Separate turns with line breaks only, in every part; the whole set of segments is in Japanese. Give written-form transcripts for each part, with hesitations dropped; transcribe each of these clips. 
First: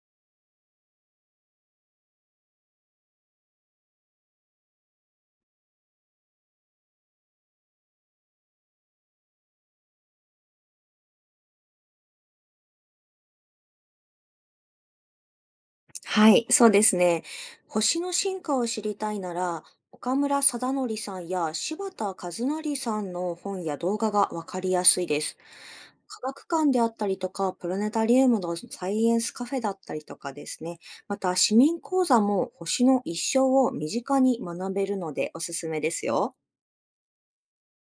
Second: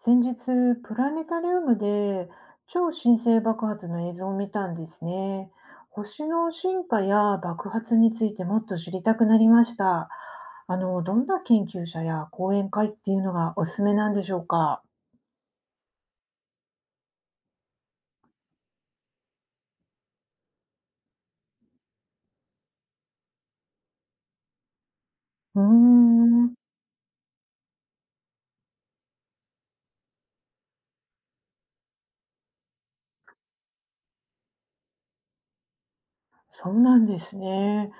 先日、プラネタリウムで超新星爆発の映像を見たんですね。星の進化や爆発についてもっと知りたくなりました。どんな研究者や講演会っていうのがおすすめなんでしょうか？
はい、そうですね。星の進化を知りたいなら、岡村貞則さんや柴田和成さんの本や動画がわかりやすいです。
うー
科学
ん、
館であったりとか、プラネタリウムのサイエンスカフェだったりとかですね。また、市民講座も星の一生を身近に学べるのでおすすめですよ。
そうなんですね。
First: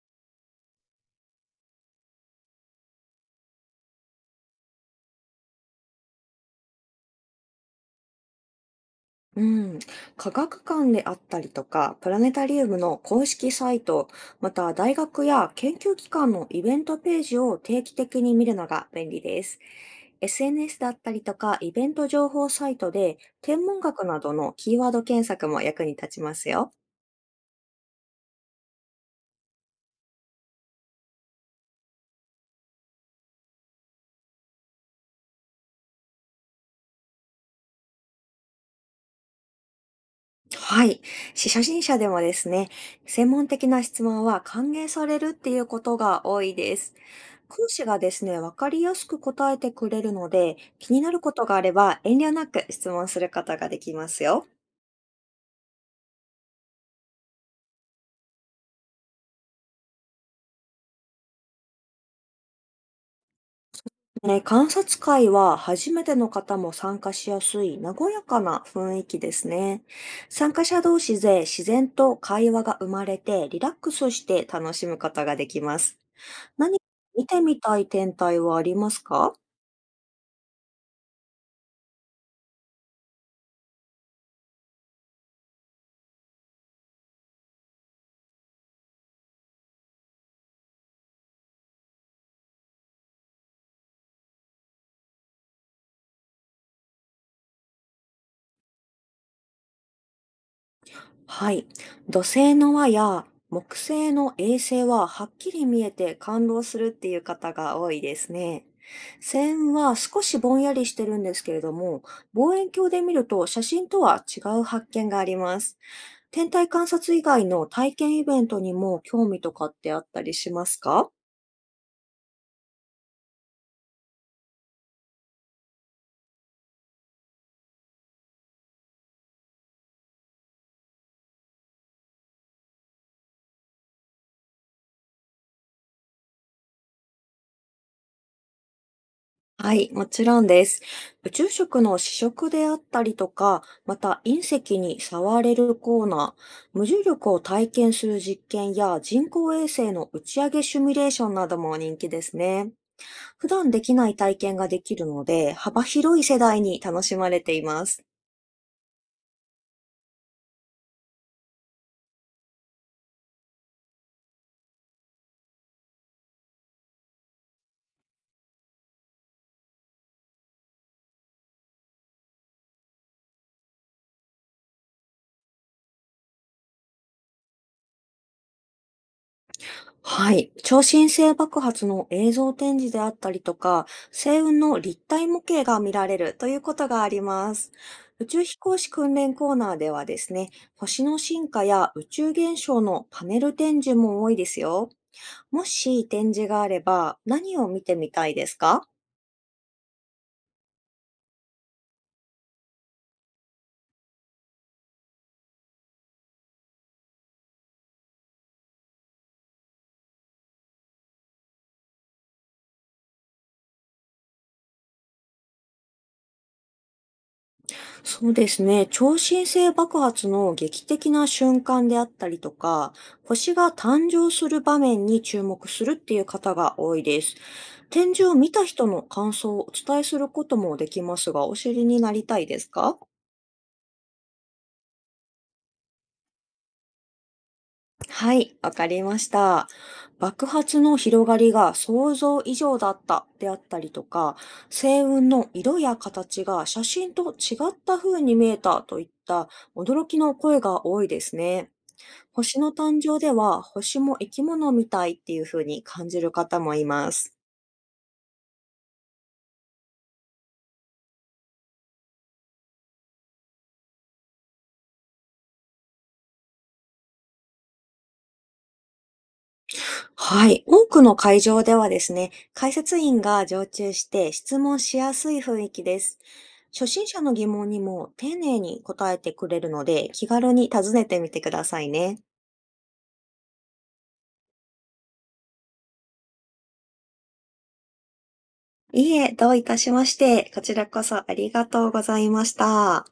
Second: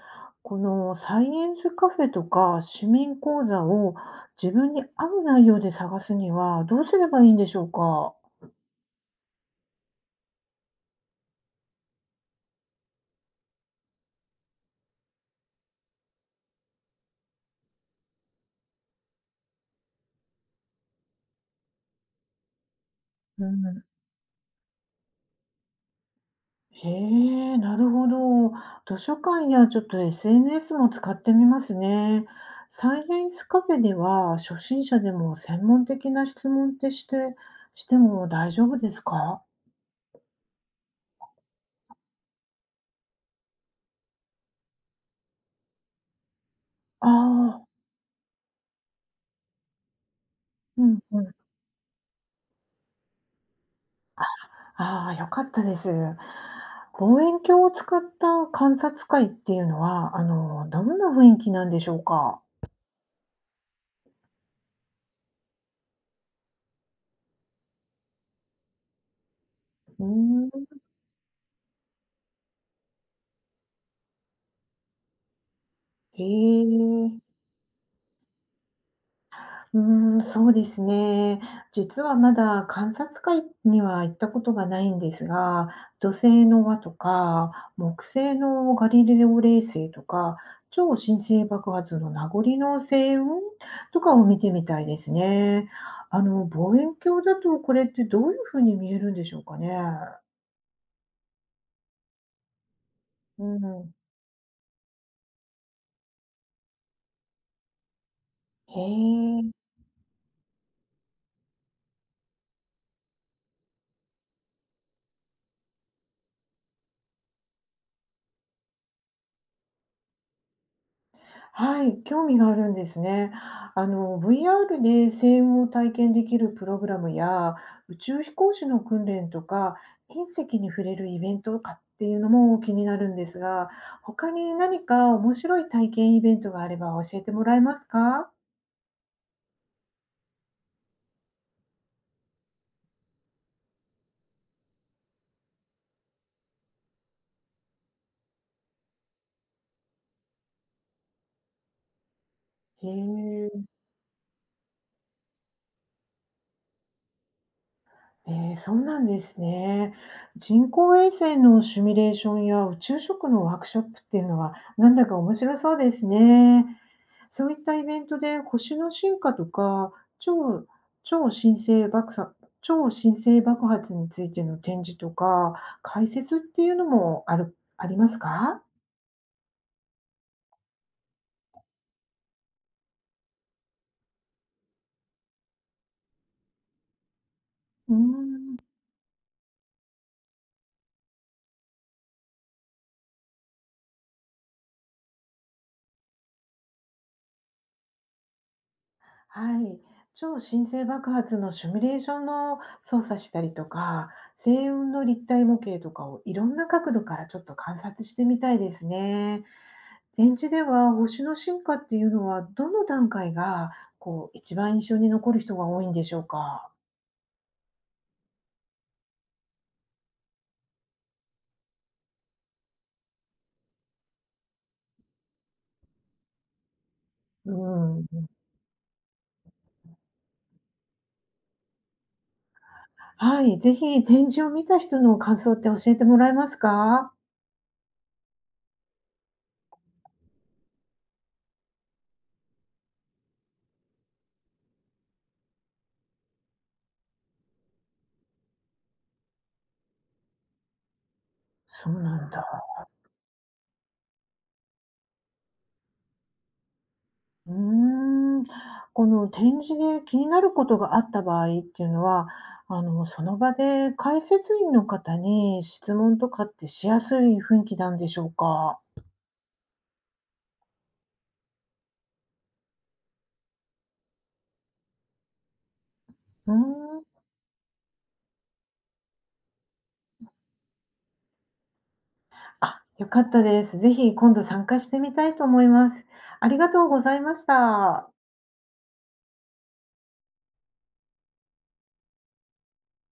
このサイエンスカフェとか市民講座を自分に合う内容で探すにはどうすればいいんでしょうか？
うん、科学館であったりとか、プラネタリウムの公式サイト、また大学や研究機関のイベントページを定期的に見るのが便利です。SNS だったりとか、イベント情報サイトで、
う
天文
ん。
学などのキーワード検索も役に立ちますよ。
へえ、なるほど。図書館やちょっと SNS も使ってみますね。サイエンスカフェでは初心者でも専門的な質問ってしても大丈夫ですか？
はい。し初心者でもですね、専門的な質問は歓迎されるっていうことが多いです。
ああ
講
ー、
師がですね、わかりやすく答えてくれるので、
う
気
ん
になる
う
こ
ん。
とがあれば遠慮なく質問することができますよ。
ああ、よかったです。望遠鏡を使った観察会っていうのは、どんな雰囲気なんでしょうか？
ね、観察会は初めての方も参加しやすい和やかな雰囲気ですね。
うー
参加
ん、
者同士で自然と会話が生まれてリラックスして楽しむことができます。
へ
何か
え。
見てみたい天体はありますか？
うーん、そうですね。実はまだ観察会には行ったことがないんですが、土星の輪とか、木星のガリレオ衛星とか、超新星爆発の名残の星雲とかを見てみたいですね。望遠鏡だとこれってどういうふうに見えるんでしょうかね。
はい。土星の輪や
う
木
ん。
星の衛星ははっきり見えて感動するっていう方が多いですね。
へえ。
線は少しぼんやりしてるんですけれども、望遠鏡で見ると写真とは違う発見があります。天体観察以外の体験イベントにも興味とかってあったりしますか？
はい、興味があるんですね。VR で声音を体験できるプログラムや、宇宙飛行士の訓練とか、隕石に触れるイベントとかっていうのも気になるんですが、他に何か面白い体験イベントがあれば教えてもらえますか？
はい、もちろんです。宇宙食の試食であったりとか、また隕石に触れるコーナー、無重力を体験する実験や人工衛星の打ち上げシミュレーションなども人気ですね。
へ
普
え、
段できない体験ができるので、幅広い世代に楽しまれています。
そうなんですね。人工衛星のシミュレーションや宇宙食のワークショップっていうのは、なんだか面白そうですね。そういったイベントで星の進化とか超超新星爆さ超新星爆発についての展示とか解説っていうのもありますか？
はい。超新星爆発の映像展示であったりとか、星雲の立体模型が見られるということがあります。
うー
宇宙
ん、
飛行士訓練コーナーではですね、星の進化や宇宙現象のパネル展示も多いですよ。もし展示があれば何を見てみたいですか？
はい。超新星爆発のシミュレーションの操作したりとか、星雲の立体模型とかをいろんな角度からちょっと観察してみたいですね。展示では星の進化っていうのはどの段階がこう一番印象に残る人が多いんでしょうか？
そうですね。超新星爆発の劇的な瞬間であったりとか、星が誕生する場面に注目するっていう方が多いです。
う
展示
ん。
を見た人の感想をお伝えすることもできますが、お知りになりたいですか？
はい、ぜひ展示を見た人の感想って教えてもらえますか？
はい、わかりました。爆発の広がりが想像以上だったであったりとか、星雲の色や形が写真と違った風に見えたといった驚きの声が多いですね。
そうなんだ。
星の誕生では、星も生き物みたいっていう風に感じる方もいます。
うーん。この展示で気になることがあった場合っていうのは、その場で解説員の方に質問とかってしやすい雰囲気なんでしょうか？
はい。多くの会場ではですね、解説員が常駐して質問しやすい雰囲気です。
うー
初
ん。
心者の疑問にも丁寧に答えてくれるので、気軽に尋ねてみてくださいね。
あ、良かったです。ぜひ今度参加してみたいと思います。ありがとうございました。
いいえ、どういたしまして、こちらこそありがとうございました。